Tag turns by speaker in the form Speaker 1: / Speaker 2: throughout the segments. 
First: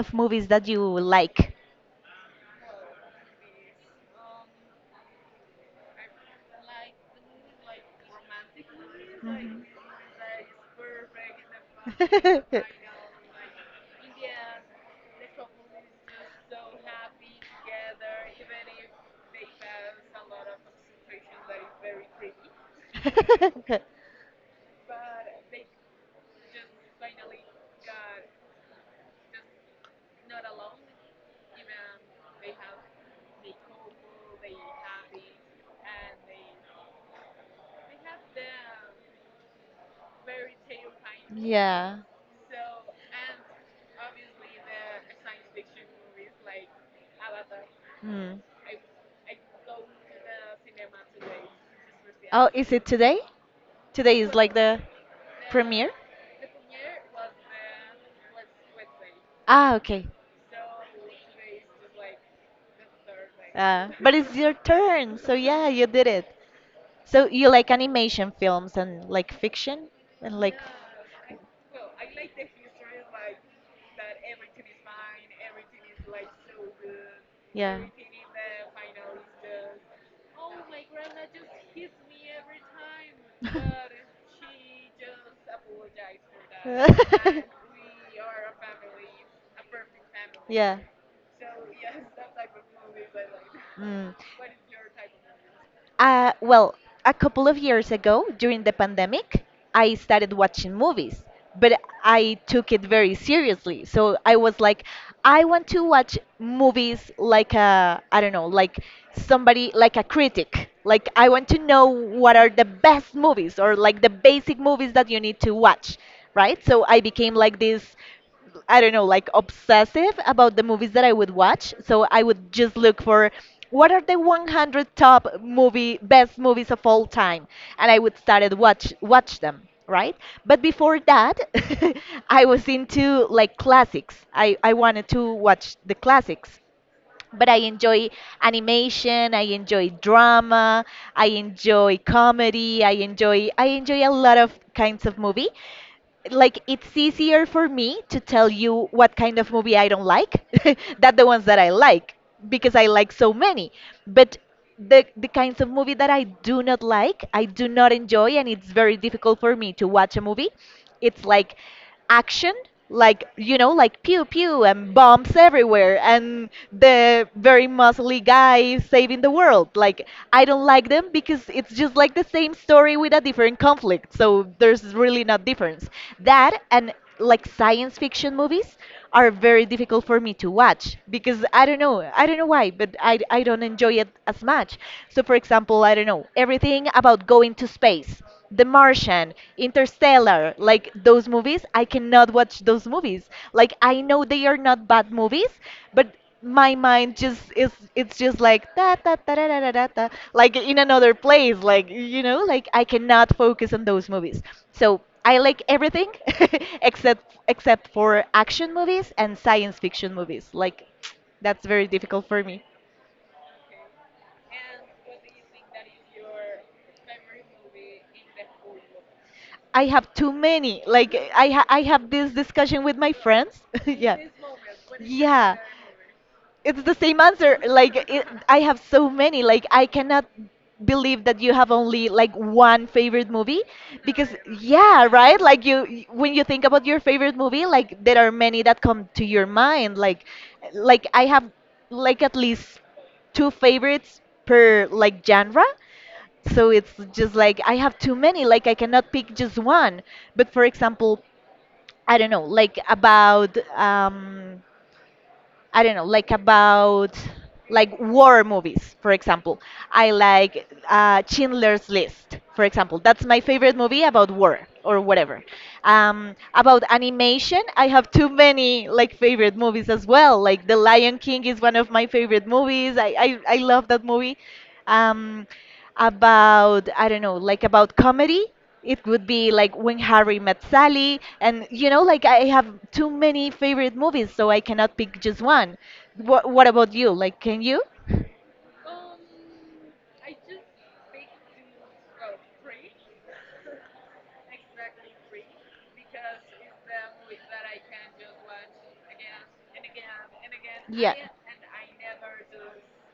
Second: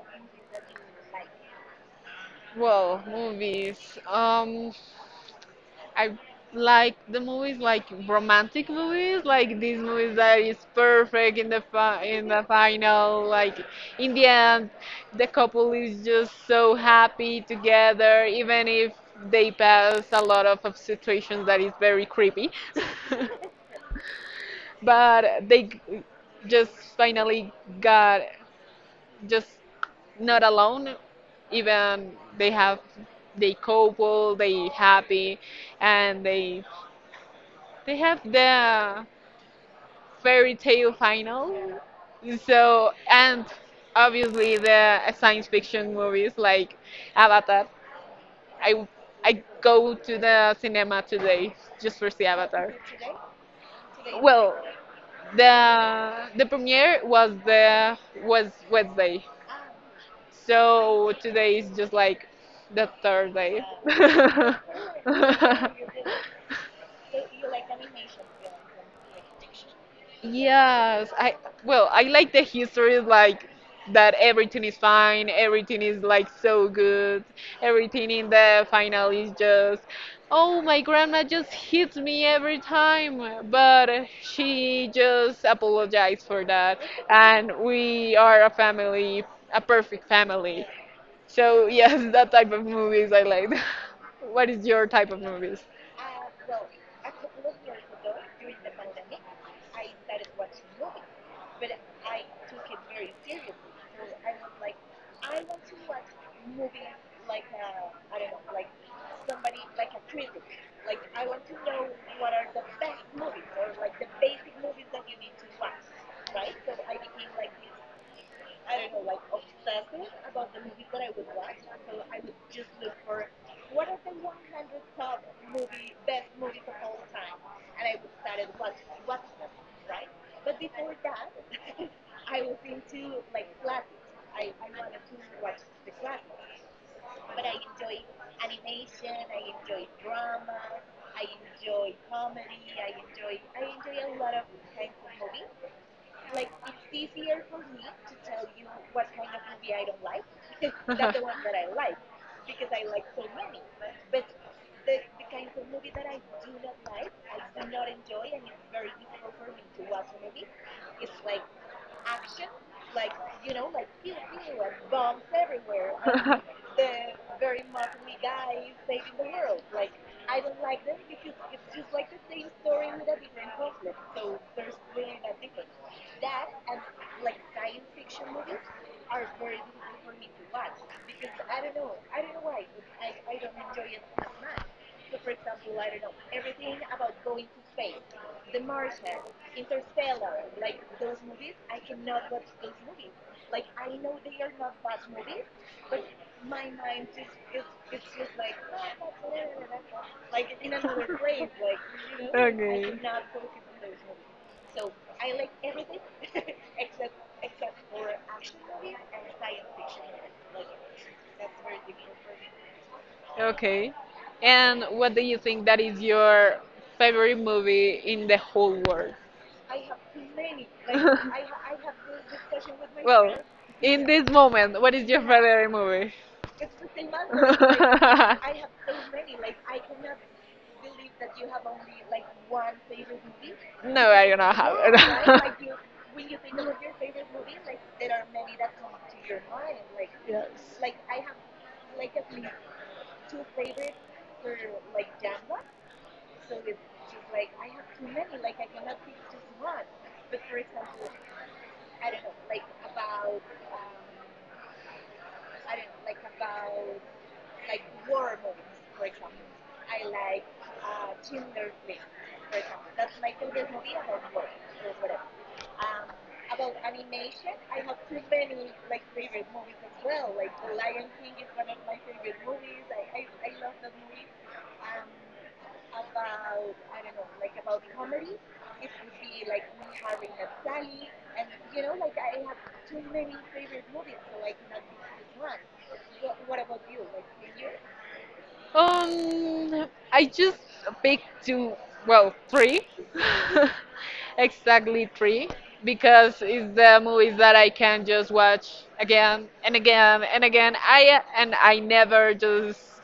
Speaker 1: of movies that you like.
Speaker 2: Well, movies. I like the movies like romantic movies, like
Speaker 1: Mhm.
Speaker 2: these movies that is perfect in the final, like in the end, the couple is just so happy together, even if they pass a lot of situations that is very creepy. But just finally got just not alone even they have they couple they happy and they have the fairy tale final
Speaker 1: Yeah.
Speaker 2: so and obviously the science fiction movies like avatar
Speaker 1: Mm.
Speaker 2: i I go to the cinema today just for see
Speaker 1: Oh, is
Speaker 2: avatar
Speaker 1: it today? Today is like
Speaker 2: well
Speaker 1: the premiere?
Speaker 2: the premiere was the was Wednesday.
Speaker 1: Ah, okay.
Speaker 2: So today is just like the third day.
Speaker 1: But it's your turn, so yeah, you did it. So you like animation films and like fiction and like
Speaker 2: Yes, I well, I like the history like that everything is fine, everything is like so good,
Speaker 1: yeah.
Speaker 2: everything in the final is just oh my grandma just hits me every time, but she just apologized for that and we are a family, a perfect family.
Speaker 1: yeah.
Speaker 2: So yes, that type of movies I like.
Speaker 1: Mm.
Speaker 2: What is your type of movies?
Speaker 1: Well, a couple of years ago during the pandemic, I started watching movies, but I took it very seriously. So I was like, I want to watch movies like a, I don't know, like somebody, like a critic. Like, I want to know what are the best movies or like the basic movies that you need to watch, right? So I became like this, I don't know, like obsessive about the movies that I would watch. So I would just look for what are the 100 top movie best movies of all time, and I would start to watch them, right? But before that, I was into like classics. I wanted to watch the classics. But I enjoy animation, I enjoy drama, I enjoy comedy, I enjoy a lot of kinds of movie, like it's easier for me to tell you what kind of movie I don't like than the ones that I like, because I like so many. But the kinds of movie that I do not like, I do not enjoy, and it's very difficult for me to watch a movie. It's like action, like you know, like pew pew and bombs everywhere and the very muscly guy saving the world, like I don't like them because it's just like the same story with a different conflict, so there's really no difference. That, and like science fiction movies are very difficult for me to watch because I don't know why, but I don't enjoy it as much. So, for example, I don't know, everything about going to space, The Martian, Interstellar, like those movies, I cannot watch those movies. Like, I know they are not bad movies, but my mind just is, it's just like da da da da da da da da, like in another place, like you know, like I
Speaker 2: Okay.
Speaker 1: cannot focus on those movies. So I like everything except for action movies and science fiction movies, like that's very difficult for me.
Speaker 2: Okay. And what do you think that is your favorite movie in the whole world?
Speaker 1: I have too many, like I have this discussion with my
Speaker 2: Well,
Speaker 1: friends.
Speaker 2: in
Speaker 1: Yeah.
Speaker 2: this moment, what is your
Speaker 1: Yeah.
Speaker 2: favorite movie?
Speaker 1: It's the same answer. Like it, I
Speaker 2: I
Speaker 1: have so many. Like I cannot believe that you have only like one favorite movie
Speaker 2: No,
Speaker 1: because
Speaker 2: I don't have it.
Speaker 1: yeah, right? Like when you think about your
Speaker 2: Psychological.
Speaker 1: favorite movie, like there are many that come to your mind.
Speaker 2: Yes.
Speaker 1: Like I have like at least two favorites per like genre. So it's just like I have too many. Like I cannot pick just one. But for example, I don't know, like about I don't know, like about like war movies, for example. I like Schindler's List, for example. That's my favorite movie about war or whatever. About animation, I have too many like favorite movies as well. Like The Lion King is one of my favorite movies. I love that movie. Um, about, I don't know, like about comedy. It would be like When Harry Met Sally, and you know, like I have too many favorite movies, so I cannot pick just one. What about you? Like, can you?
Speaker 2: I just picked two, well, three, exactly three, because it's the movies that I can just watch again and again and again.
Speaker 1: Yeah.
Speaker 2: I and I never just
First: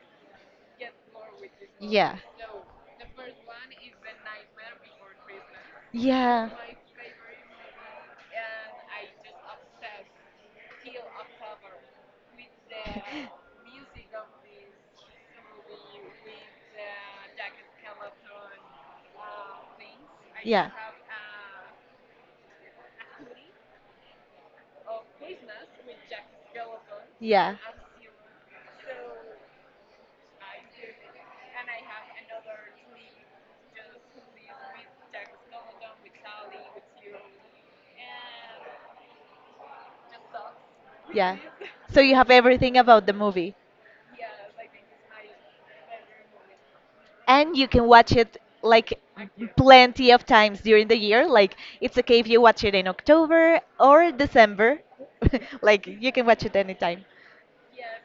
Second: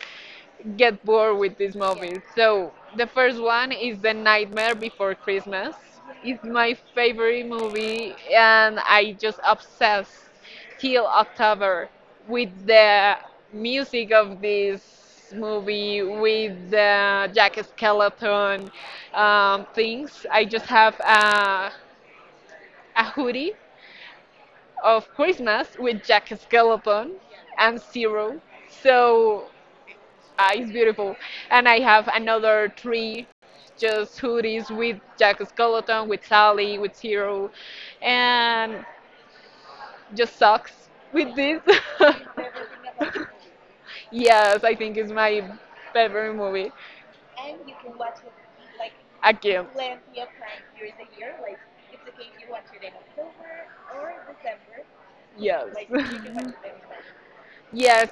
Speaker 2: get bored with these movies. So the first one is The Nightmare Before Christmas. It's
Speaker 1: Yeah. Yeah.
Speaker 2: my favorite movie, and I just obsessed till October with the music of this movie, with the Jack Skeleton things. I just
Speaker 1: Yeah.
Speaker 2: a hoodie of Christmas with Jack Skeleton
Speaker 1: Yeah.
Speaker 2: and Zero. So it's beautiful. And I have another three just hoodies with Jack Skeleton, with Sally, with Zero, and just socks with
Speaker 1: Yeah.
Speaker 2: this.
Speaker 1: So you have everything about the movie.
Speaker 2: Yes, I think it's my favorite movie.
Speaker 1: And you can watch it like
Speaker 2: Again,
Speaker 1: plenty of times during the year. Like it's okay if you watch it in October or December.
Speaker 2: yes.
Speaker 1: Like you can watch it anytime.
Speaker 2: Yes,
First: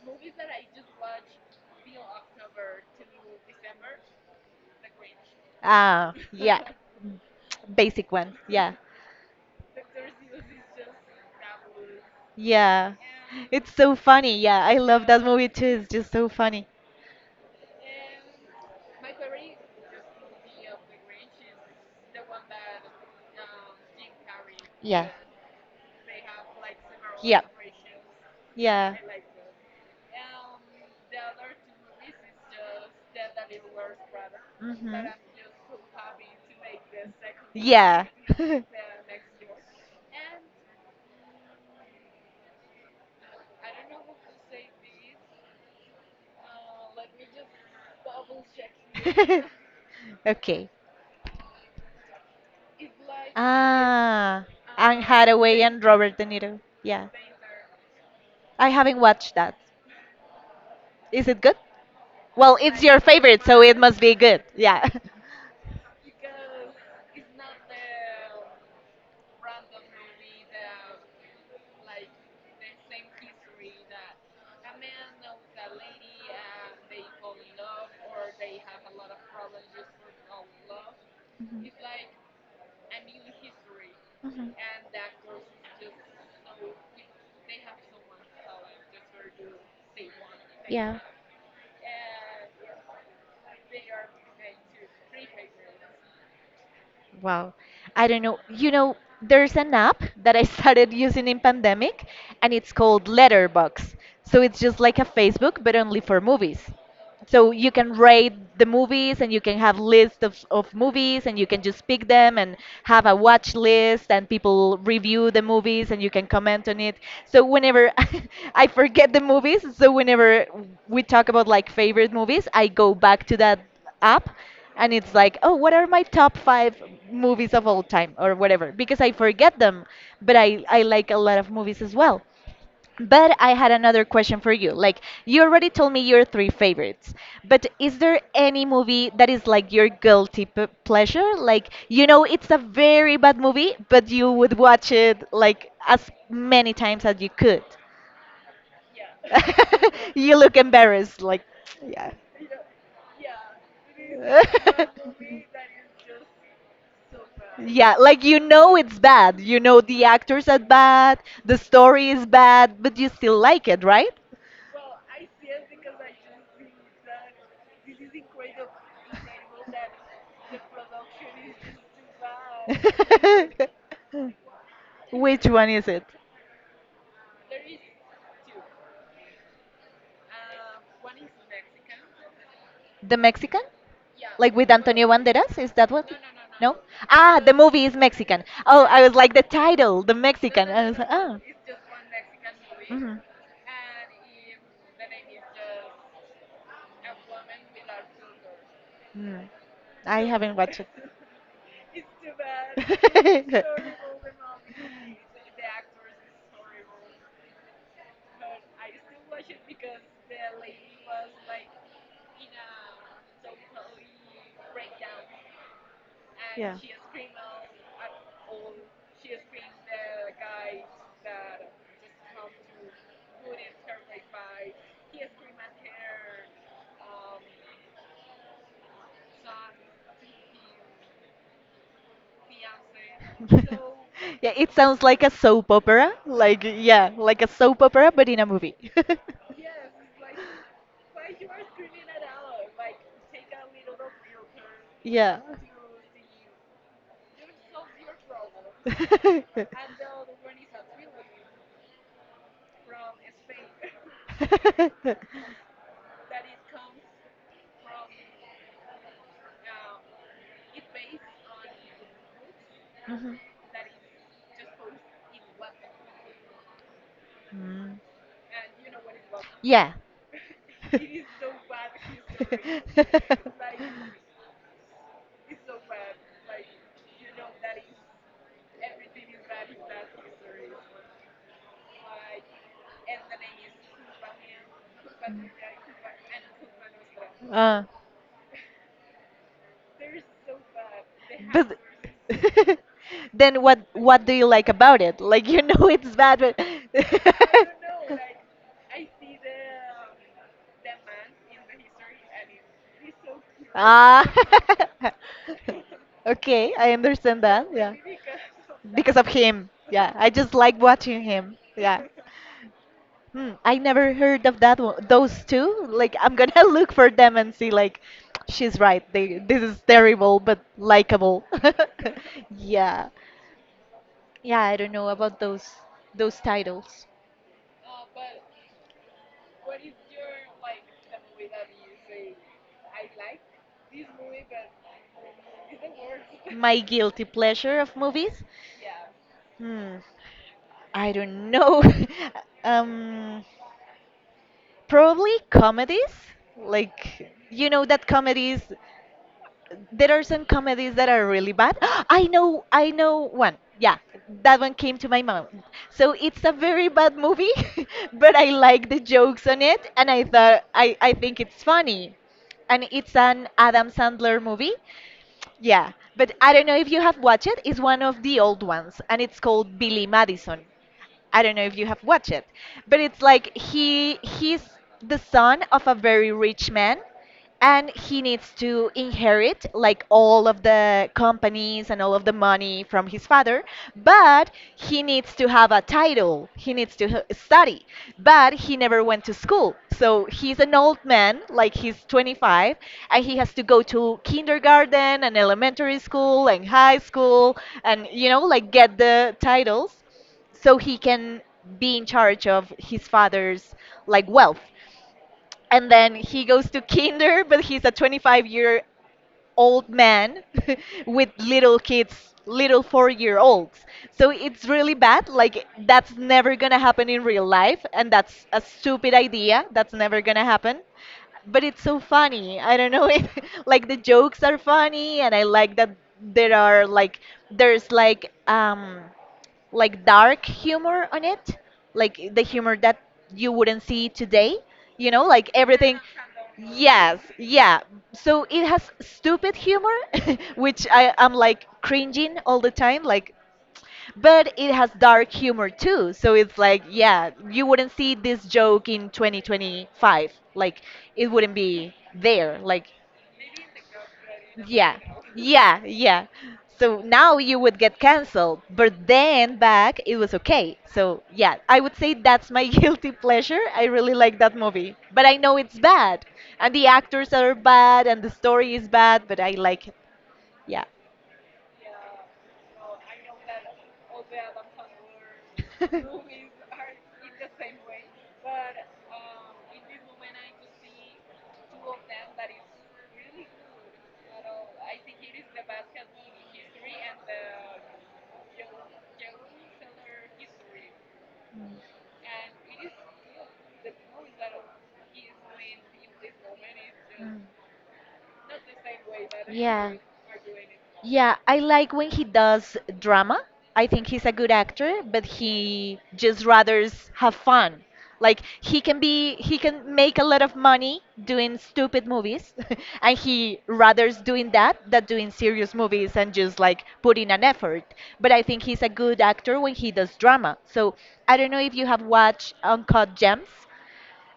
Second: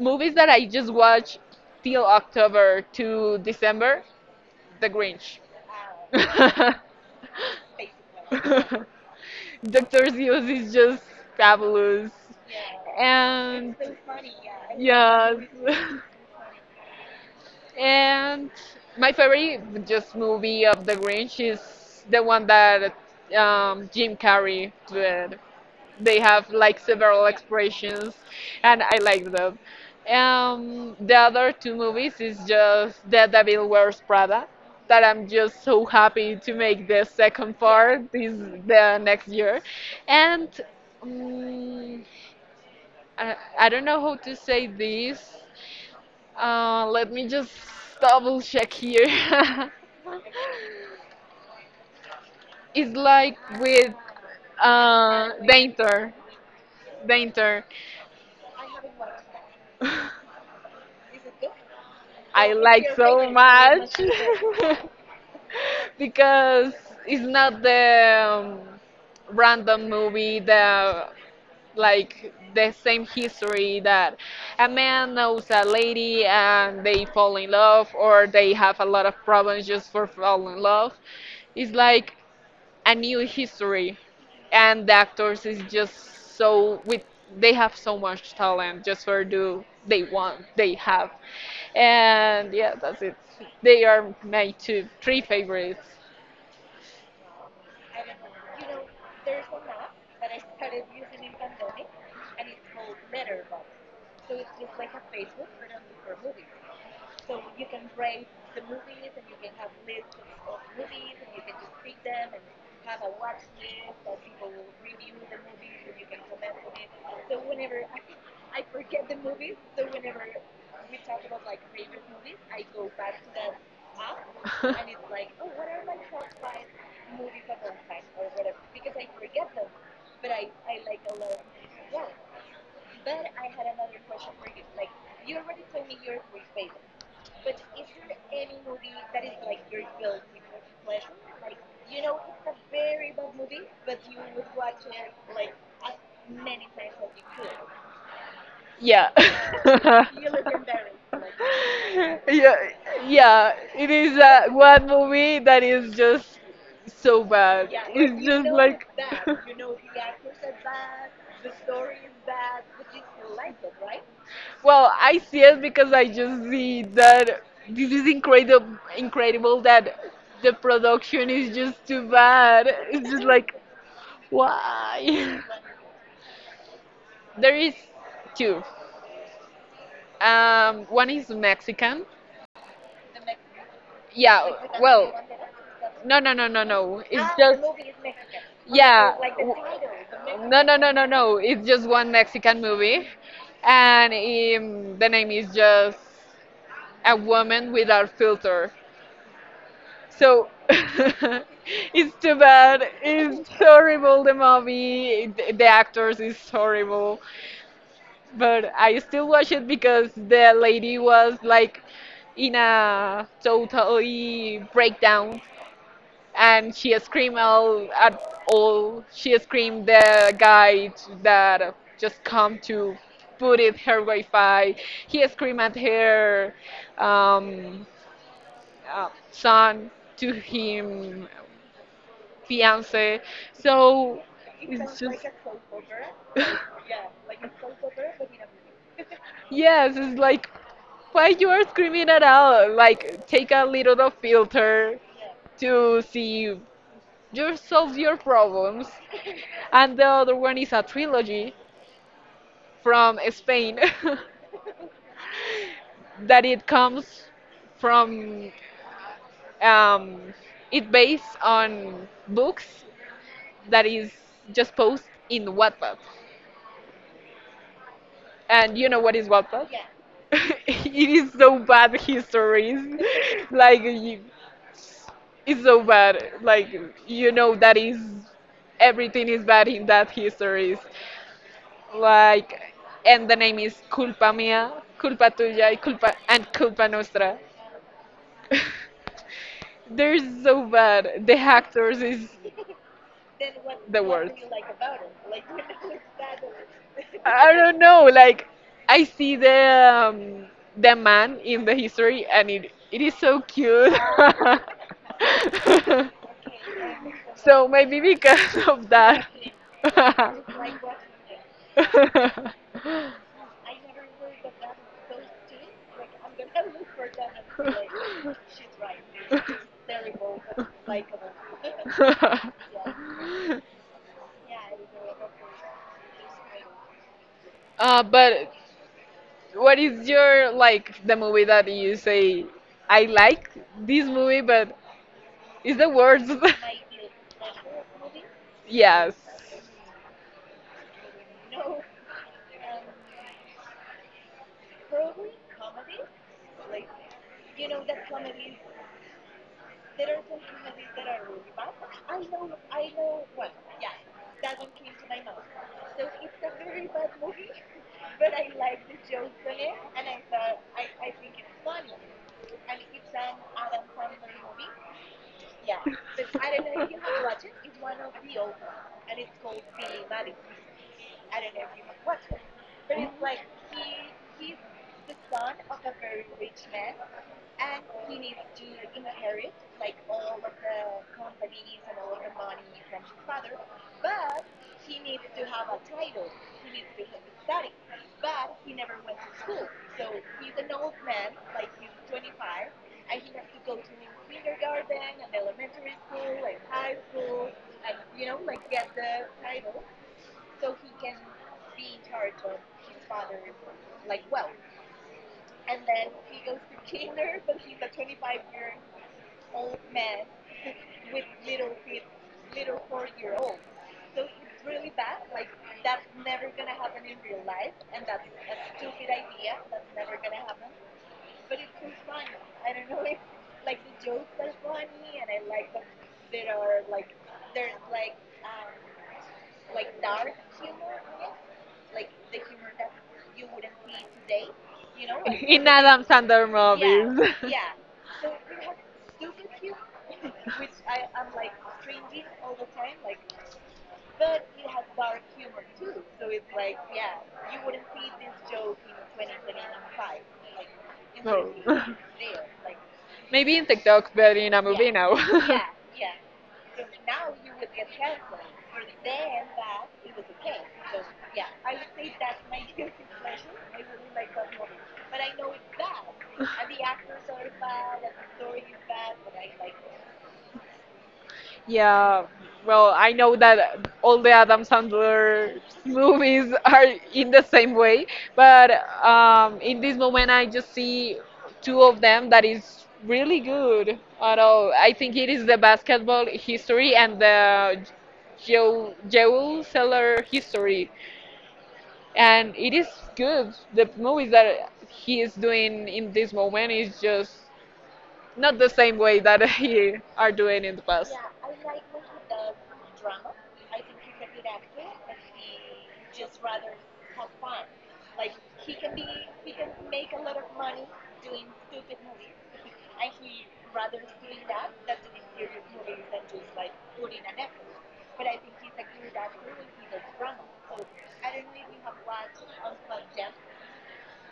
Speaker 2: movies that I just watch till October to December, The Grinch.
Speaker 1: Ah, yeah. Basic one. Yeah.
Speaker 2: Dr. Zeus is just fabulous.
Speaker 1: Yeah. It's
Speaker 2: And
Speaker 1: so funny. Yeah, I love that
Speaker 2: yes.
Speaker 1: movie too. It's just so funny.
Speaker 2: And my favorite just movie of the Grinch is the one that Jim Carrey
Speaker 1: Yeah.
Speaker 2: did. They have like several
Speaker 1: Yeah.
Speaker 2: expressions and
Speaker 1: Yeah.
Speaker 2: I like them. The other two movies is just The Devil Wears Prada
Speaker 1: Mhm.
Speaker 2: that I'm just so happy to make the second
Speaker 1: Yeah.
Speaker 2: part this the next year. And mm I don't know how to say this. Let me just double check here.
Speaker 1: Okay.
Speaker 2: It's like with
Speaker 1: Ah, Anne Hathaway and
Speaker 2: Dainter.
Speaker 1: Robert De Niro. Yeah.
Speaker 2: Dainter.
Speaker 1: I haven't watched that. Is it good? Well,
Speaker 2: I
Speaker 1: it's
Speaker 2: like
Speaker 1: your
Speaker 2: so
Speaker 1: favorite, so it must
Speaker 2: much
Speaker 1: be good. Yeah.
Speaker 2: because it's not the random movie, the like the same history that a man knows a lady and they fall in love or they have a lot of problems just for fall in love it's like a new history
Speaker 1: Mhm.
Speaker 2: and the actors is just so with they have so much talent just for do they want they have and yeah that's it they are my two three favorites
Speaker 1: Wow. I don't know. You know, there's an app that I started using in pandemic and it's called Letterbox. So it's just like a Facebook but only for movies. So you can rate the movies and you can have lists of movies and you can just pick them and have a watch list and people review the movies and you can comment on it. So whenever I forget the movies, so whenever we talk about like favorite movies, I go back to that app and it's like, oh, what are my top 5 movies of all time or whatever, because I forget them. But I like a lot of movies as well. But I had another question for you. Like, you already told me your three favorites, but is there any movie that is like your guilty p pleasure? Like, you know, it's a very bad movie, but you would watch it like as many times as you could.
Speaker 2: Yeah.
Speaker 1: You look embarrassed, like, yeah.
Speaker 2: Yeah, yeah. It is one movie that is just so bad.
Speaker 1: Yeah, like
Speaker 2: It's
Speaker 1: you
Speaker 2: just
Speaker 1: know
Speaker 2: like.
Speaker 1: it's bad. You know the actors are bad, the story is bad, but you still like it, right?
Speaker 2: Well, I see it because I just see that this is incredible. Incredible that the production is just too bad. It's just like
Speaker 1: Which
Speaker 2: why.
Speaker 1: one is it?
Speaker 2: There is two. One is Mexican.
Speaker 1: The Mexican?
Speaker 2: Yeah.
Speaker 1: Like with Antonio
Speaker 2: Well,
Speaker 1: Banderas? Is that what?
Speaker 2: no, no, no, no,
Speaker 1: No?
Speaker 2: no. It's ah,
Speaker 1: Ah, the
Speaker 2: just movie,
Speaker 1: movie is Mexican. Oh, I
Speaker 2: yeah.
Speaker 1: was like the title, the
Speaker 2: No,
Speaker 1: Mexican.
Speaker 2: no,
Speaker 1: I
Speaker 2: no,
Speaker 1: was
Speaker 2: no,
Speaker 1: like,
Speaker 2: no.
Speaker 1: oh.
Speaker 2: It's just one Mexican movie,
Speaker 1: Mhm.
Speaker 2: and the name is just a woman without filter.
Speaker 1: Mm. I
Speaker 2: So
Speaker 1: haven't watched it.
Speaker 2: it's too bad. It's horrible. The movie, the actors is horrible, but I still watch it because the lady was like in a totally breakdown and
Speaker 1: Yeah.
Speaker 2: she screamed all at all. She screamed the guy that just come to put it her Wi-Fi. He screamed at her um, son to him fiance. So
Speaker 1: Yeah, it sounds like a soap opera. Like, yeah, like a soap opera, but in a movie.
Speaker 2: yes, it's like why you are screaming at all? Like take a little of filter
Speaker 1: Yeah.
Speaker 2: to see you solve your problems. And the other one is a trilogy from Spain.
Speaker 1: that it.
Speaker 2: That it comes from um, it based on books that is just posted in Wattpad.
Speaker 1: Mm.
Speaker 2: And you know what is Wattpad?
Speaker 1: Yeah.
Speaker 2: It is so bad histories. Like you, it's so bad. Like you know that is everything is bad in that histories. Like and the name is culpa mia, culpa tuya, y culpa and culpa nostra.
Speaker 1: uh,
Speaker 2: They're so bad. The
Speaker 1: But
Speaker 2: actors is
Speaker 1: then what
Speaker 2: the
Speaker 1: what
Speaker 2: world.
Speaker 1: do you like about it? Like you know it's bad, but
Speaker 2: I don't know. Like I see the man in the history, and it is so cute.
Speaker 1: ah, okay, I understand that.
Speaker 2: So
Speaker 1: Yeah,
Speaker 2: maybe because of
Speaker 1: because of
Speaker 2: that.
Speaker 1: him. Yeah, I just like watching him. Yeah. Hmm, I never heard of that one. Those two. Like I'm gonna look for them and see. Like, she's right. They this is terrible but likable. Yeah. Yeah, I don't know about those titles.
Speaker 2: But what is your like the movie that you say I like this movie but it's the worst?
Speaker 1: My guilty pleasure of movies?
Speaker 2: Yes.
Speaker 1: Hmm, I don't know. um, probably comedies. Like you know that comedies, there are some comedies that are really bad. I know one. Yeah, that one came to my mind. So it's a very bad movie, but I like the jokes on it, and I thought I think it's funny, and it's an Adam Sandler movie. Yeah, but I don't know if you have watched it. It's one of the old ones, and it's called Billy Madison. I don't know if you have watched it, but it's like he's the son of a very rich man and he needs to inherit like all of the companies and all of the money from his father, but he needs to have a title, he needs to study, but he never went to school, so he's an old man, like he's 25, and he has to go to kindergarten and elementary school and high school, and you know, like get the titles so he can be in charge of his father's like wealth. And then he goes to kinder, but he's a 25-year-old year old man with little kids, little 4-year-olds year olds. So it's really bad. Like that's never going to happen in real life and that's a stupid idea. That's never going to happen. But it's so funny. I don't know if like the jokes are funny, and I like that there are like there's like dark humor on it, like the humor that you wouldn't see today. You know, like
Speaker 2: In
Speaker 1: everything.
Speaker 2: Adam Sandler
Speaker 1: Yes,
Speaker 2: movies.
Speaker 1: yeah. So it has stupid humor, which I am like cringing all the time. Like, but it has dark humor too. So it's like, yeah, you wouldn't see this joke in 2025. Like, it wouldn't
Speaker 2: No.
Speaker 1: be there. Like,
Speaker 2: Maybe in TikTok but in a movie
Speaker 1: yeah,
Speaker 2: now.
Speaker 1: yeah, yeah. So now you would get canceled, but then back it was okay. So yeah, I would say that's my guilty pleasure. I really like that movie, but I know it's bad, and the actors are bad, and the story is bad, but I like it. Yeah.
Speaker 2: Yeah, well, I know that all the Adam Sandler movies are in the same way, but in this moment I just see two of them that is really good. I know. I think it is the basketball history and the Joe Joel Seller history, and it is good. The movies that he is doing in this moment is just not the same way that
Speaker 1: Yeah.
Speaker 2: he are doing in the past.
Speaker 1: Yeah, I like when he does drama. I think he's a good actor, but he just rather have fun. Like he can make a lot of money doing stupid movies and he rather doing that than doing serious movies and just like putting an effort. But I think he's a good actor when he does drama. So I don't know if you have watched Uncut Gems.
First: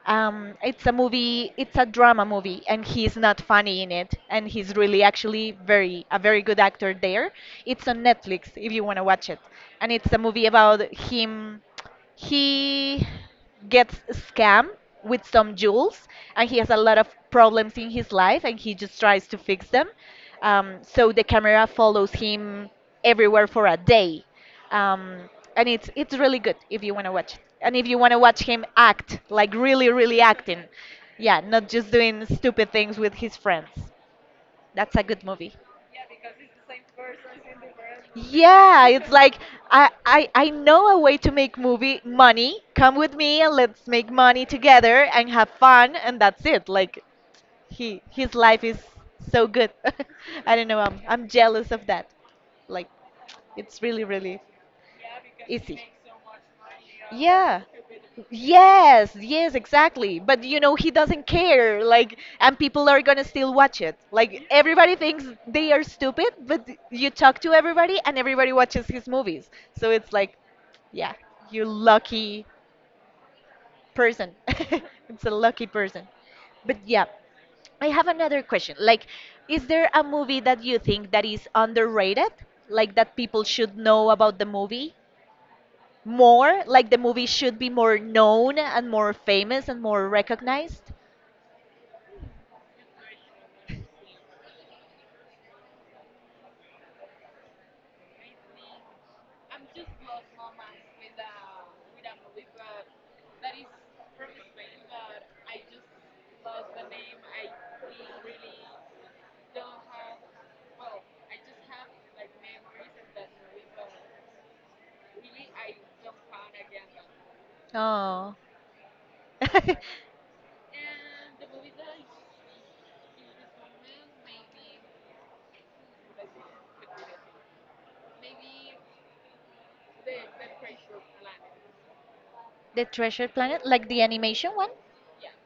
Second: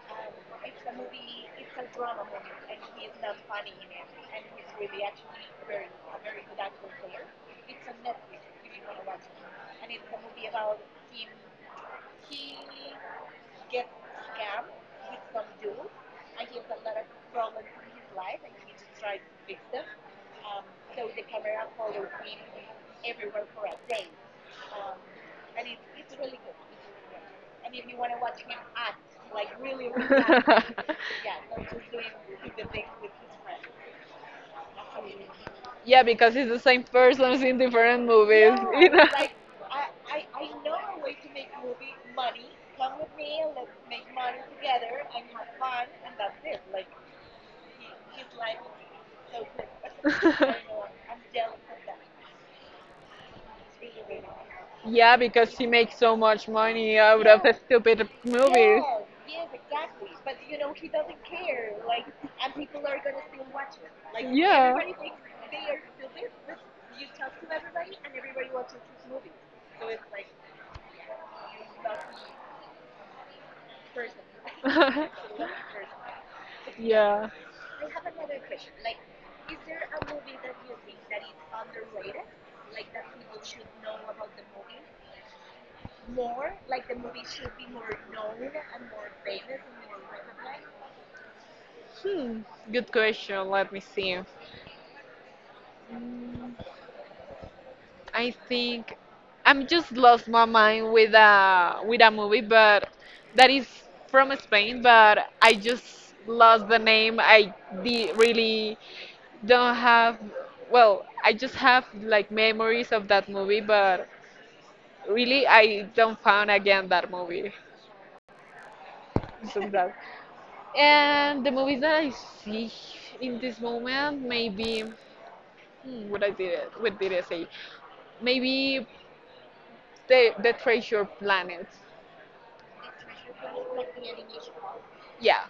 Speaker 1: It's a movie, it's a drama movie, and he's not funny in it, and he's really actually very a very good actor there. It's on Netflix if you want to watch it, and it's a movie about him. He gets scammed with some jewels, and he has a lot of problems in his life, and he just tries to fix them. So the camera follows him everywhere for a day um, and it's really good if you want to watch it and if you want to watch him act like really really acting,
Speaker 2: Act,
Speaker 1: yeah, not just doing stupid things with his friends. That's a good movie.
Speaker 2: yeah, because it's the same persons in different
Speaker 1: Yeah, it's like, I know a way to make movie money, come with me and let's make money together and have fun and that's it. Like, he, his life is so good. I don't know, I'm jealous of that. Like, it's really really
Speaker 2: yeah, because he
Speaker 1: easy.
Speaker 2: makes so much money out
Speaker 1: Yeah.
Speaker 2: stupid movies.
Speaker 1: Yes, yes, exactly. But you know, he doesn't care. Like, and people are gonna still watch it. Like,
Speaker 2: Yeah.
Speaker 1: everybody thinks they are stupid, but you talk to everybody and everybody watches his movies. So it's like, yeah, you lucky person. It's a lucky person. But yeah,
Speaker 2: Yeah.
Speaker 1: I have another question. Like, is there a movie that you think that is underrated? Like, that people should know about the movie? More like the movie should be more known and more famous and more recognized.
Speaker 2: Hmm. Good question. Let me see. I think I'm just lost my mind with a movie, but that is from Spain. But I just lost the name. Really don't have. Well, I just have like memories of that movie, but really, I don't found again that movie.
Speaker 1: Oh,
Speaker 2: So
Speaker 1: the
Speaker 2: that. And the movies that I see in this moment, maybe hmm, what did I say? Maybe the Treasure Planet.
Speaker 1: Treasure Planet, like the animation one?
Speaker 2: Yeah,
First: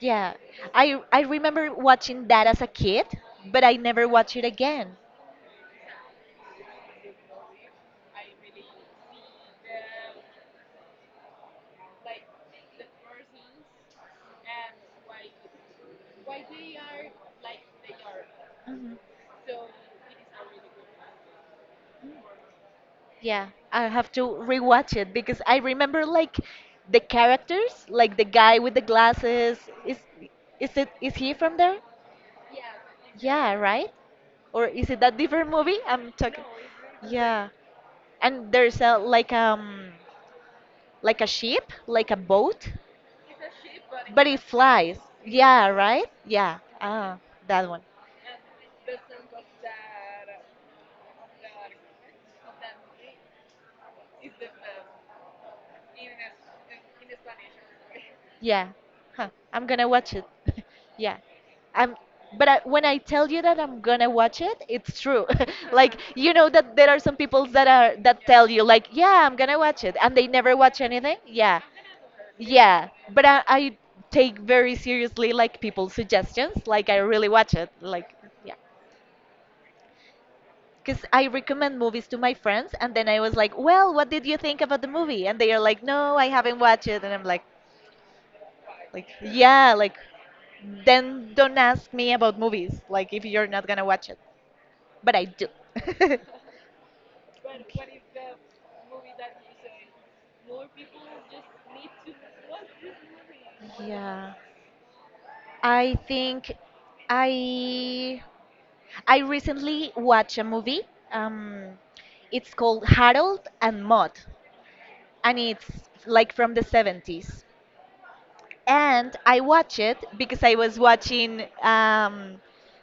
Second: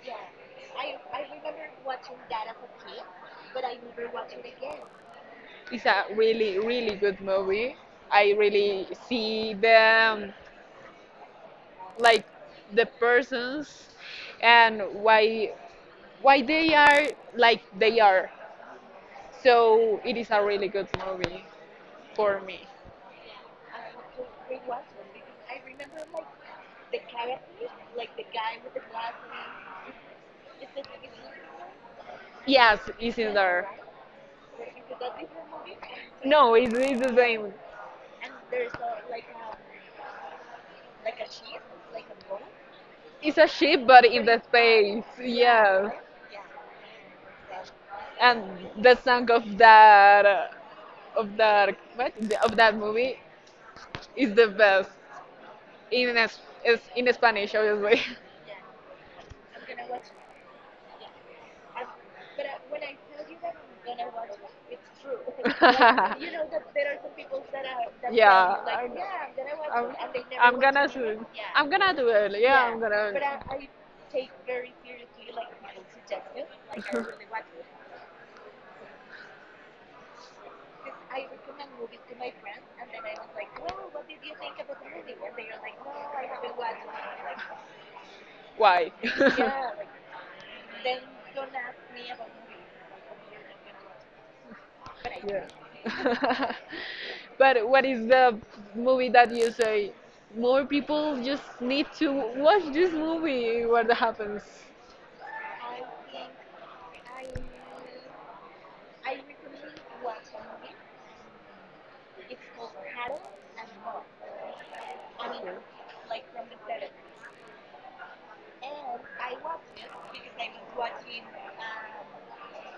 Speaker 1: Yeah, I remember watching that as a kid, but I never watched it again.
Speaker 2: it's a really really good movie. I really see the like the persons and why they are like they are.
Speaker 1: Hmm.
Speaker 2: So it is a really good movie for me.
Speaker 1: Yeah, I have to rewatch it because I remember like the characters, like the guy with the glasses, is is it, is he from there?
Speaker 2: Yes, it's in
Speaker 1: Yeah,
Speaker 2: there.
Speaker 1: right. Or is it that different movie I'm talking?
Speaker 2: No, it's the
Speaker 1: Yeah.
Speaker 2: same.
Speaker 1: And there's a like a ship, like a boat,
Speaker 2: It's a ship, but in
Speaker 1: but it
Speaker 2: the
Speaker 1: flies.
Speaker 2: space.
Speaker 1: Yeah,
Speaker 2: Yes.
Speaker 1: right? Yeah. Ah, that one.
Speaker 2: And the song of that what of that movie is the best is in Spanish, obviously.
Speaker 1: Yeah. Huh. I'm gonna watch it. Yeah. I'm, but I, when I tell you that I'm gonna watch it, it's true. Like, you know that there are some people that are that tell
Speaker 2: Yeah.
Speaker 1: you like,
Speaker 2: I know.
Speaker 1: yeah, I'm gonna watch it,
Speaker 2: I'm,
Speaker 1: and they never
Speaker 2: I'm
Speaker 1: watch
Speaker 2: gonna
Speaker 1: anything.
Speaker 2: do.
Speaker 1: Yeah,
Speaker 2: I'm gonna do it. Yeah, I'm
Speaker 1: yeah.
Speaker 2: gonna.
Speaker 1: But I take very seriously like people's suggestions. Like, I really watch it. Like, yeah. Because I recommend movies to my friends, and then I was like, "Well, what did you think about the movie?" And they are like, "No, I haven't watched it." And I'm like,
Speaker 2: Why?
Speaker 1: "Yeah, like, then don't ask me about movies. Like, if you're not gonna watch it, but I
Speaker 2: Like
Speaker 1: do."
Speaker 2: yeah. Think. But what is the movie that you say more people just need to watch this movie? What
Speaker 1: Yeah,
Speaker 2: happens?
Speaker 1: I think I I recently watched a movie. Um, it's called Harold and Maude, and it's like from the 70s. And I watched it because I was watching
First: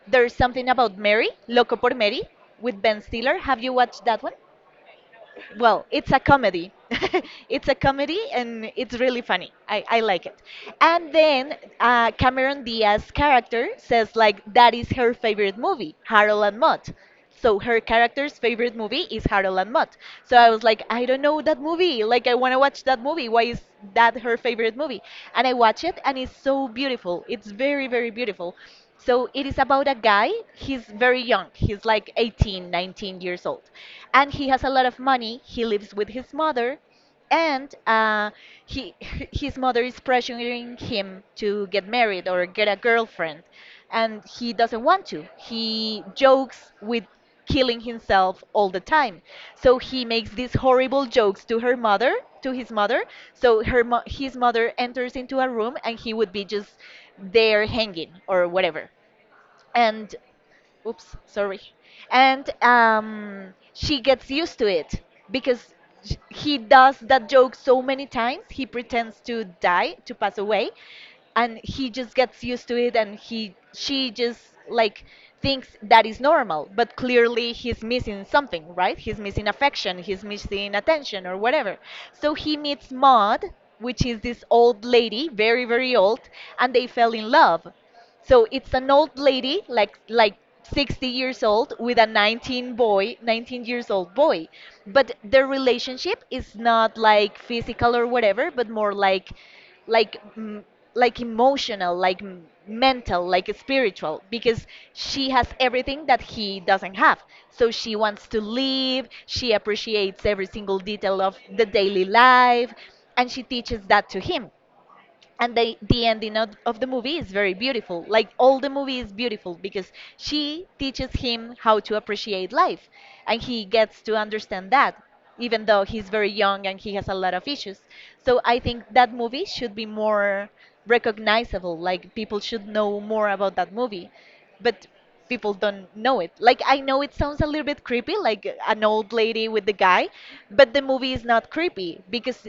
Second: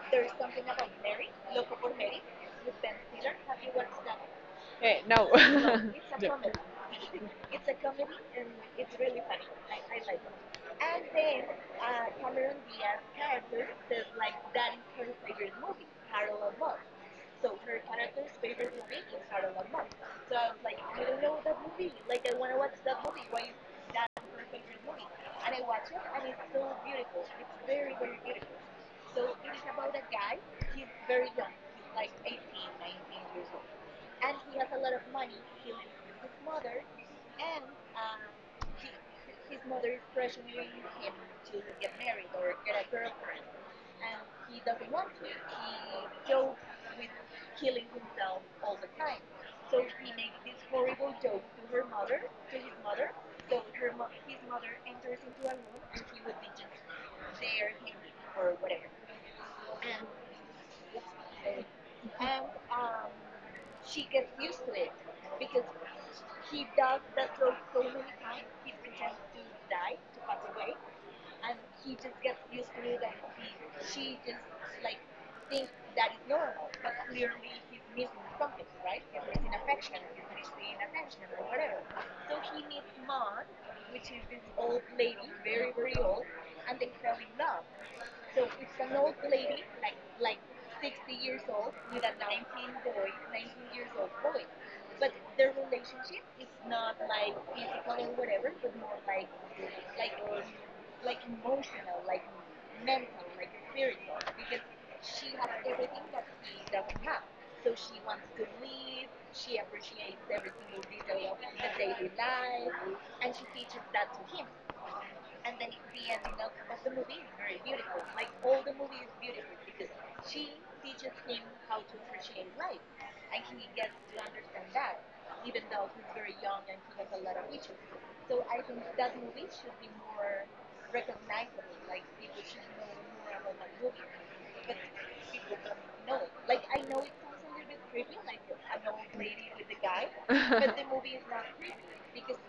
Speaker 1: There's Something About Mary, Loco por Mary, with Ben Stiller. Have you watched that one?
Speaker 2: Eh, no. No,
Speaker 1: Well, it's a
Speaker 2: it's
Speaker 1: comedy. It's
Speaker 2: a
Speaker 1: a
Speaker 2: yeah.
Speaker 1: comedy and it's really funny. I like it. And then Cameron Diaz's character says, like, that is her favorite movie, Harold and Maude. So her character's favorite movie is Harold and Maude. So I was like, I don't know that movie. Like, I want to watch that movie. Why is that her favorite movie? And I watch it, and it's so beautiful. It's very, very beautiful. So it is about a guy. He's very young. He's like 18, 19 years old and he has a lot of money. He lives with his mother, and he his mother is pressuring him to get married or get a girlfriend, and he doesn't want to. He jokes with killing himself all the time. So he makes these horrible jokes to her mother, to his mother. So his mother enters into a room and he would be just there hanging or whatever. And oops, sorry. And she gets used to it because he does that joke so many times. He pretends to die, to pass away, and he just gets used to it. And she just like thinks that is normal, but clearly he's missing something, right? He's missing affection, he's missing attention or whatever. So he meets Maud, which is this old lady, very very old, and they fell in love. So it's an old lady, like 60 years old, with a 19 boy, 19 years old boy. But their relationship is not like physical or whatever, but more like like emotional, like mental, like spiritual, because she has everything that he doesn't have. So she wants to live. She appreciates every single detail of the daily life, and she teaches that to him, and the ending of the movie is very beautiful, like all the movie is beautiful because she teaches him how to appreciate life and he gets to understand that even though he's very young and he has a lot of issues. So I think that movie should be more recognizable, like people should know more about that movie, but people don't know it. Like, I know it sounds a little bit creepy, like an old lady with the guy,
Speaker 2: It.
Speaker 1: but the movie is not creepy because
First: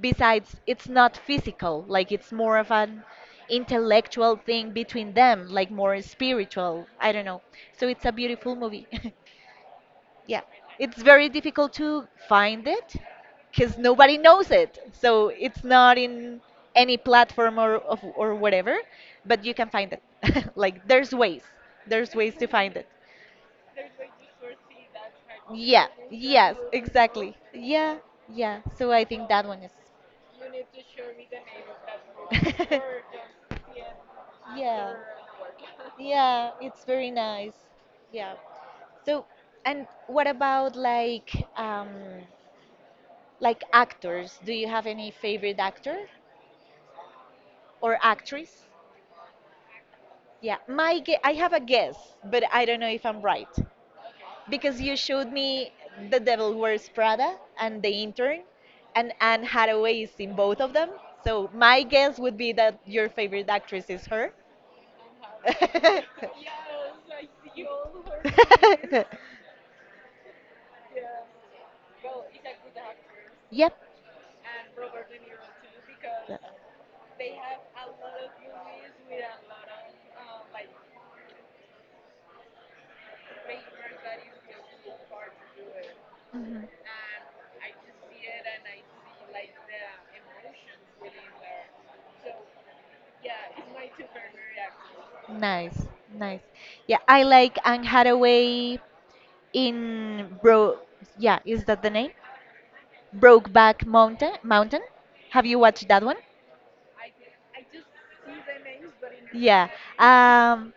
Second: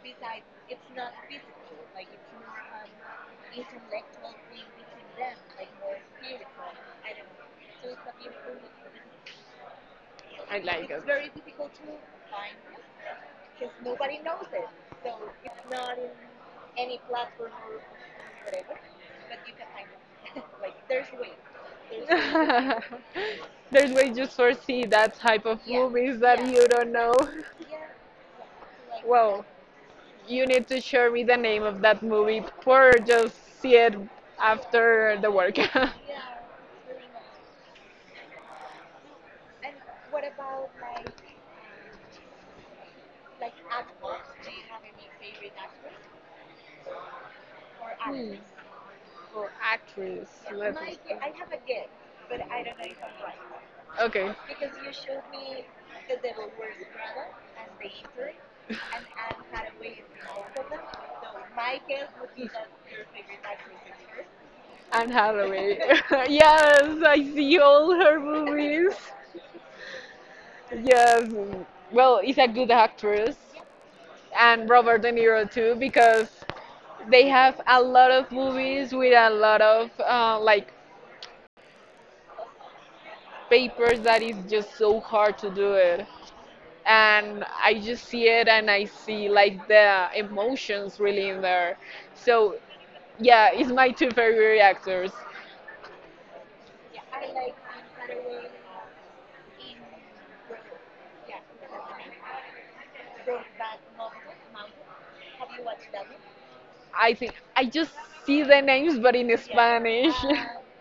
Speaker 1: besides it's not physical, like it's more of an intellectual thing between them, like more spiritual, I don't know. So it's a beautiful movie. Yeah,
Speaker 2: I like
Speaker 1: it's
Speaker 2: it.
Speaker 1: very difficult to find it because nobody knows it, so it's not in any platform or whatever, but you can find it. Like, there's ways, there's ways to find it.
Speaker 2: There's way you foresee that type of yeah
Speaker 1: Yeah,
Speaker 2: movies that yeah
Speaker 1: yes,
Speaker 2: you don't know.
Speaker 1: exactly. Yeah, yeah. So I think
Speaker 2: Well,
Speaker 1: that one is.
Speaker 2: you need to share me the name of that movie or just see it
Speaker 1: Yeah,
Speaker 2: after the work.
Speaker 1: yeah, it's very nice. Yeah. So, and what about um like actors? Do you have any favorite actor or
Speaker 2: Hmm.
Speaker 1: actress?
Speaker 2: Or actress.
Speaker 1: Yeah,
Speaker 2: Let me
Speaker 1: I have a
Speaker 2: see.
Speaker 1: guess, but I don't know if I'm right.
Speaker 2: Okay.
Speaker 1: Because you showed me The Devil Wears Prada and The Intern, and Anne Hathaway is in both of them. So my guess would be that your favorite actress is her.
Speaker 2: Anne Hathaway. Yes, I see all her movies. Yes. Well, is a good actress.
Speaker 1: Yep.
Speaker 2: And Robert De Niro too because they have a lot of movies with a lot of like papers that is just so hard to do it.
Speaker 1: Mhm.
Speaker 2: And I just see it and I see like the emotions really in there. So yeah, it's my two favorite actors.
Speaker 1: Nice, nice. Yeah, I like Anne Hathaway in Bro. Yeah, is that the name? Brokeback Mountain. Mountain. Have you watched that one?
Speaker 2: I think I just see the names but in
Speaker 1: Yeah.
Speaker 2: Spanish.
Speaker 1: Um,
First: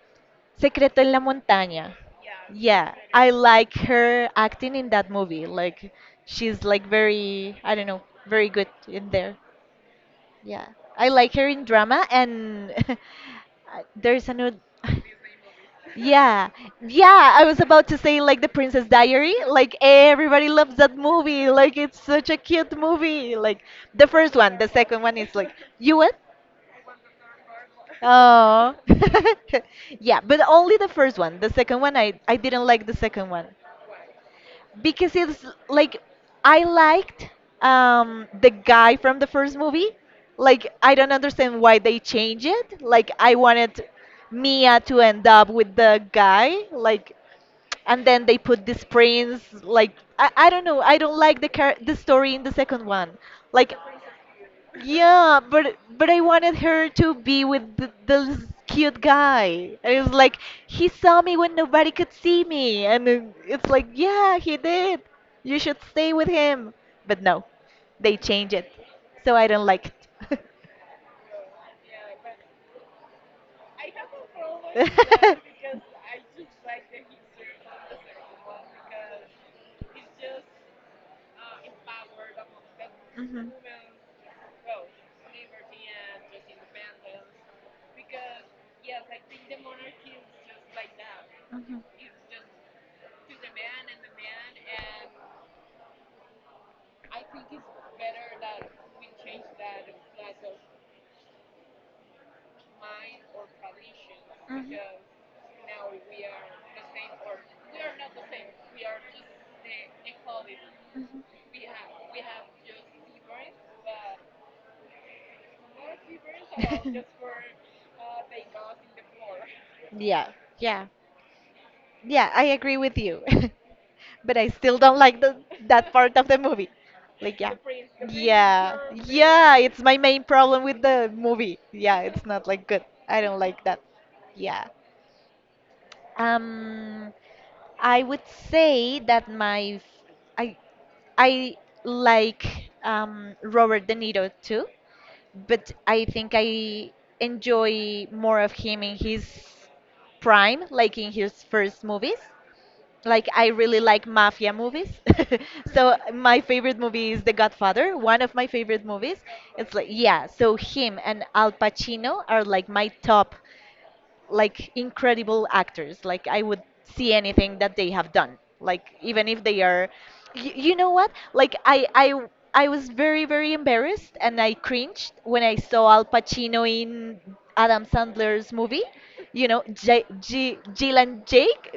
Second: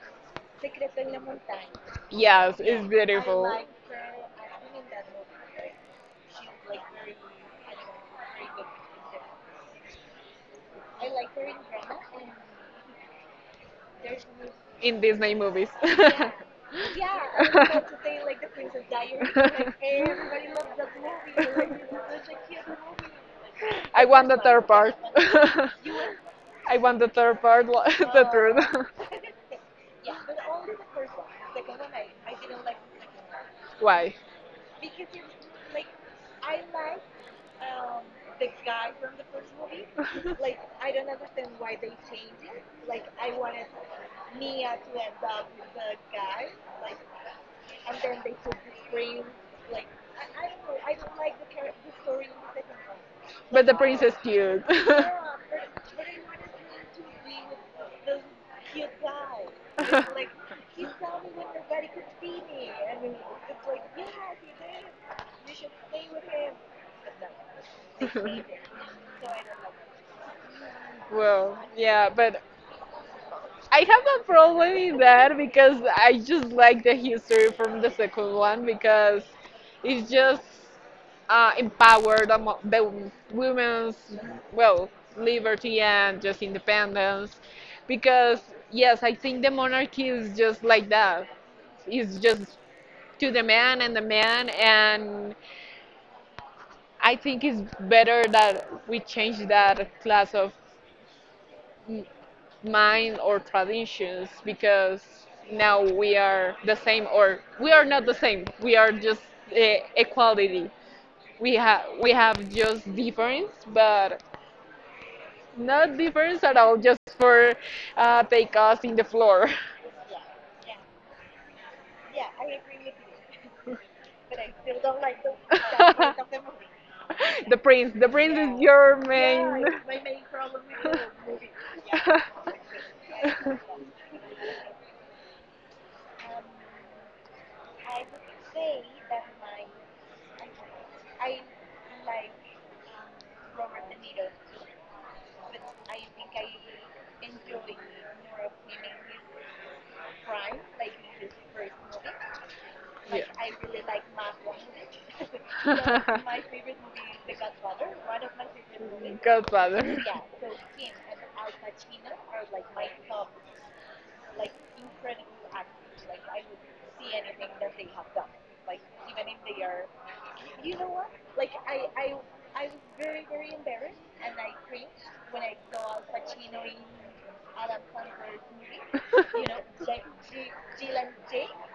Speaker 1: Secreto en la Montaña.
Speaker 2: Yes, it's
Speaker 1: Yeah, I
Speaker 2: beautiful
Speaker 1: like her acting in that movie. Like, she's like very, I don't know, very good in there. Yeah, I like her in drama, and there's another.
Speaker 2: in Disney movies.
Speaker 1: Yeah, yeah, I was about to say like The Princess Diary. Like, everybody loves that movie. Like, it's such a cute movie. Like,
Speaker 2: I
Speaker 1: the
Speaker 2: want
Speaker 1: first one, the second one is like, you what?
Speaker 2: I want the third part,
Speaker 1: Oh.
Speaker 2: truth.
Speaker 1: Yeah, but only the first one. The second one, I didn't like the second one.
Speaker 2: Why?
Speaker 1: Because it's like, I liked the guy from the first movie. Like, I don't understand why they change it. Like, I wanted Mia to end up with the guy. Like, and then they put this prince. Like, I don't know. I don't like the, the story in the second one.
Speaker 2: But
Speaker 1: Like,
Speaker 2: the prince is cute.
Speaker 1: yeah, but I wanted her to be with the cute guy. And it was like he saw me when nobody could see me, and then it's like yeah, he did. You should stay with him. But no,
Speaker 2: He
Speaker 1: they
Speaker 2: did.
Speaker 1: change it, so I don't like it.
Speaker 2: Well, yeah, but I have a problem in that because I just like the history from the second one because it's just empowered the women's well liberty and just independence because yes I think the
Speaker 1: Mhm.
Speaker 2: monarchy is just like that
Speaker 1: Mhm.
Speaker 2: it's just to the man and I think it's better that we change that class of mm, mind or traditions
Speaker 1: Mhm.
Speaker 2: because now we are the same or we are not the same we are just uh, equality
Speaker 1: Mhm.
Speaker 2: we have just difference but not difference at all just for take us in the floor
Speaker 1: Yeah, yeah, yeah, I agree with you. But I still don't like the that part of the movie. Like, yeah.
Speaker 2: the prince is yeah,
Speaker 1: Yeah,
Speaker 2: your
Speaker 1: yeah, favorite.
Speaker 2: yeah,
Speaker 1: It's my
Speaker 2: main
Speaker 1: main problem with the movie. Yeah, it's not like good. I don't like that. Yeah. Um, I would say that I like Robert De Niro too, but I think I enjoy more of him in his prime, like in his first movies. Like I really like mafia movies. So
Speaker 2: yeah
Speaker 1: my favorite movie is The Godfather, one of my favorite movies. It's
Speaker 2: Godfather.
Speaker 1: like yeah, so him and Al Pacino are like my top, like incredible actors. Like I would see anything that they have done. Like even if they are, you know what? Like I was very very embarrassed and I cringed when I saw Al Pacino in Adam Sandler's movie. You know, Jill and Jake.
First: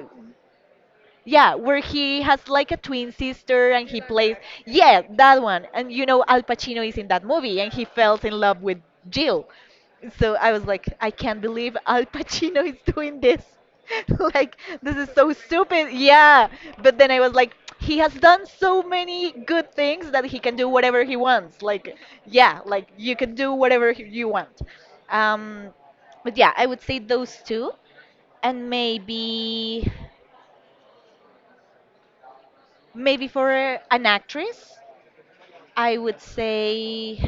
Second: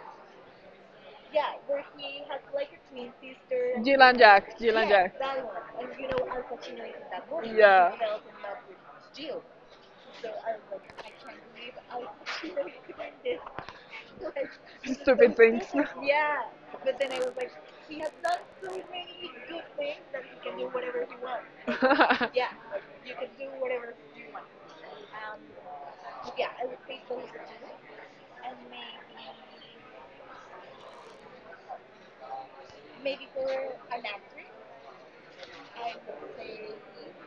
Speaker 1: Yeah, where he has like a twin sister and he plays.
Speaker 2: Jack.
Speaker 1: Yeah, that one. And you know, Al Pacino is in that movie and he falls in love with Jill. So I was like, I can't believe Al Pacino is doing this. Like, this is so stupid. Yeah. But then I was like, he has done so many good things that he can do whatever he wants. Like,
Speaker 2: Wants. Like,
Speaker 1: yeah, like you can do whatever you want. Um, but yeah, I would say those two. And maybe. Maybe for an actress, I would say,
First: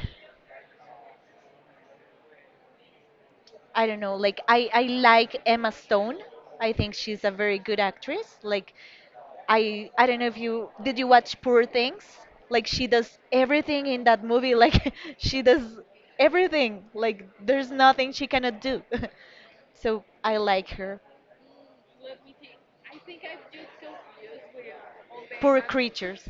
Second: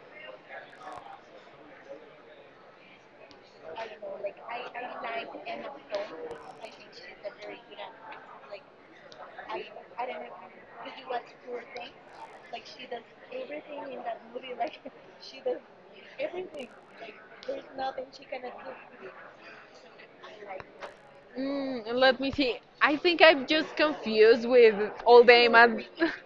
Speaker 1: I don't know, like I like Emma Stone. I think she's a very good actress. Like I don't know if you did you watch Poor Things? Like she does everything in that movie. Like she does everything. Like there's nothing she cannot do. So I like her.
Speaker 2: mm, let me see. I think I'm just confused with all the
Speaker 1: Poor
Speaker 2: emas,
Speaker 1: creatures.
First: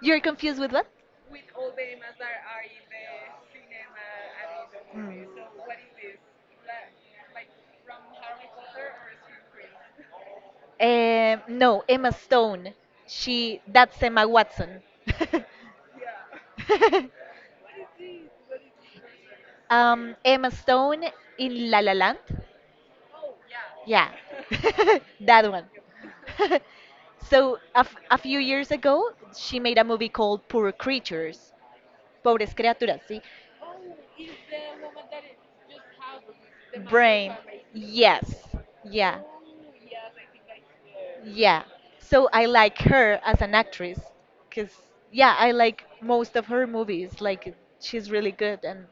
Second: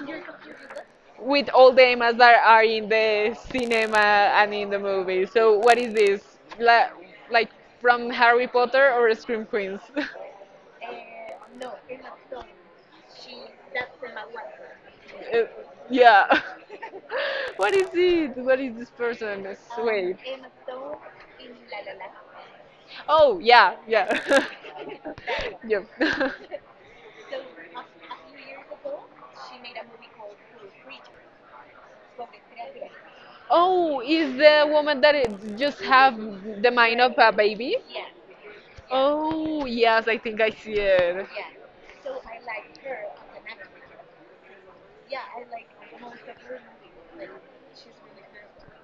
Speaker 1: You're confused with what?
Speaker 2: with all the emas that are in the cinema and in the movie. So what is this? La, like from Harry Potter or Scream Queens?
Speaker 1: Queens? No, Emma Stone. She That's Emma Watson.
Speaker 2: Uh, yeah. What is it? What is this person?
Speaker 1: Um,
Speaker 2: Wait.
Speaker 1: Emma Stone in La La Land.
Speaker 2: Oh yeah,
Speaker 1: Yeah,
Speaker 2: yeah.
Speaker 1: that one.
Speaker 2: Yep.
Speaker 1: So a few years ago, she made a movie called Poor Creatures, Pobres Criaturas. See,
Speaker 2: Oh, is the woman that it just have the mind of
Speaker 1: brain.
Speaker 2: a baby?
Speaker 1: Yes. Yeah.
Speaker 2: Oh, yes, I think I see it.
Speaker 1: Yeah. So I like her as an actress cuz yeah, I like most of her movies. Like she's really good, and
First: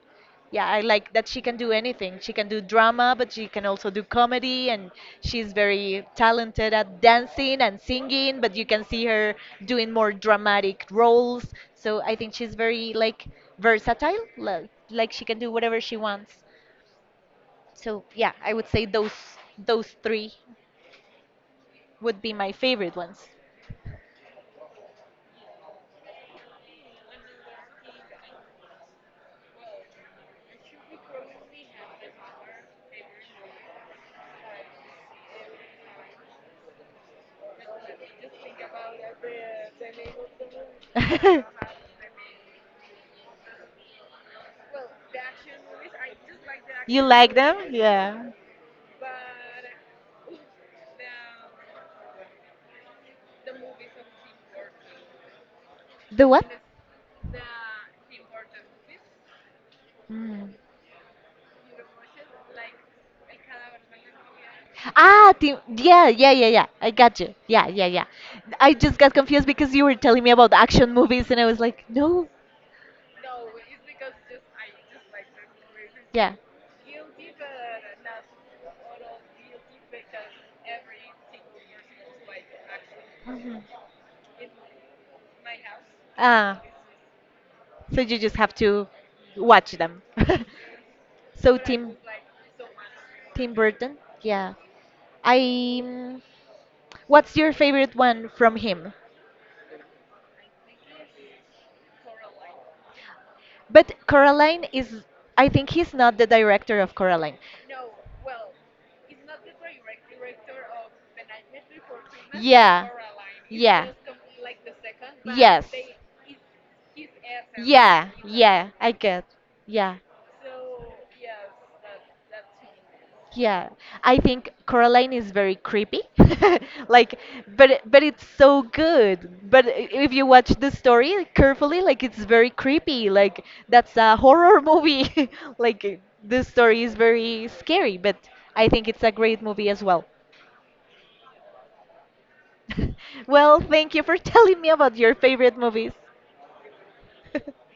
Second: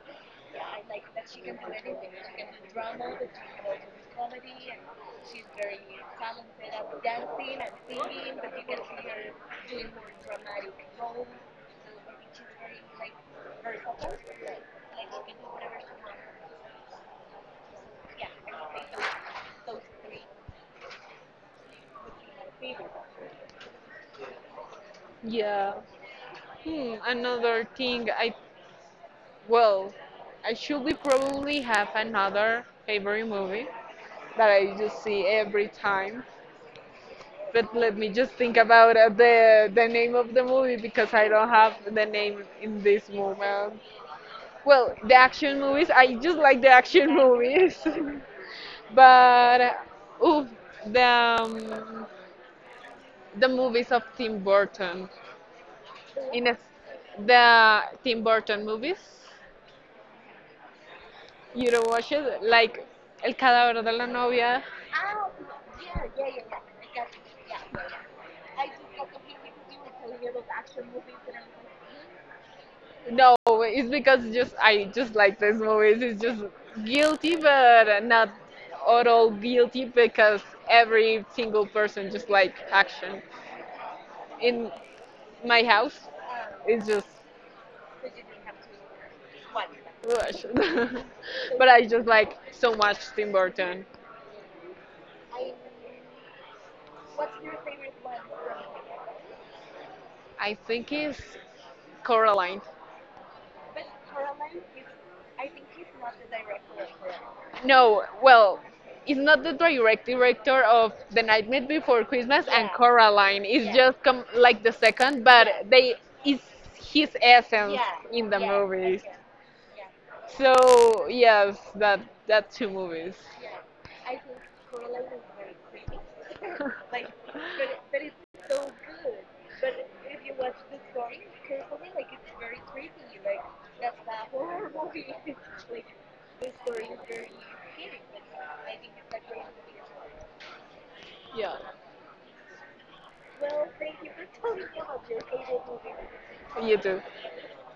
Speaker 1: yeah, I like that she can do anything. She can do drama, but she can also do comedy, and she's very talented at dancing and singing, but you can see her doing more dramatic roles. So I think she's very like versatile, like she can do whatever she wants. So yeah, I would say those three would be my favorite ones.
Speaker 2: Yeah. Hmm, another thing I well, I should be probably have another favorite movie that I just see every time. But let me just think about the name of the movie because I don't have the name in this moment. Well, the action movies, I just like the
Speaker 1: You
Speaker 2: action
Speaker 1: like them?
Speaker 2: movies.
Speaker 1: Yeah.
Speaker 2: But oof, the um, the movies of Tim Burton.
Speaker 1: The what?
Speaker 2: In a, the Tim Burton movies,
Speaker 1: Mm.
Speaker 2: you don't watch it like El Cadáver de la Novia.
Speaker 1: Ah, Tim, yeah, yeah, yeah, yeah. I got you. Yeah, yeah, yeah. I just got confused because you were telling me about the action movies, and I was like, no.
Speaker 2: No, it's because just I just like these movies. It's just
Speaker 1: Yeah.
Speaker 2: guilty, but not at all guilty because every single person just like action.
Speaker 1: Mhm.
Speaker 2: In my house,
Speaker 1: Ah.
Speaker 2: it's just
Speaker 1: So you just have to watch them.
Speaker 2: Rush.
Speaker 1: So
Speaker 2: But I just like so much Tim
Speaker 1: Tim
Speaker 2: Burton.
Speaker 1: Burton, yeah. I what's your favorite one from him?
Speaker 2: I think it's Coraline.
Speaker 1: But Coraline is, I think he's not the director of Coraline.
Speaker 2: No, well, it's not the direct director of The Nightmare Before Christmas and
Speaker 1: Yeah.
Speaker 2: Coraline. It's
Speaker 1: Yeah.
Speaker 2: just like the second, but yeah,
Speaker 1: Yes.
Speaker 2: they it's his essence
Speaker 1: Yeah,
Speaker 2: in the
Speaker 1: yeah, I
Speaker 2: movies. Okay,
Speaker 1: get. Yeah.
Speaker 2: so yes, that two movies.
Speaker 1: Yeah, I think Coraline is very creepy. Like, but it's so good. But if you watch the story carefully, like it's very creepy. Like that's a horror movie. Like the story is very scary, but I think it's a great movie as well.
Speaker 2: Yeah,
Speaker 1: Well, thank you for telling me about your favorite movies.
Speaker 2: you do.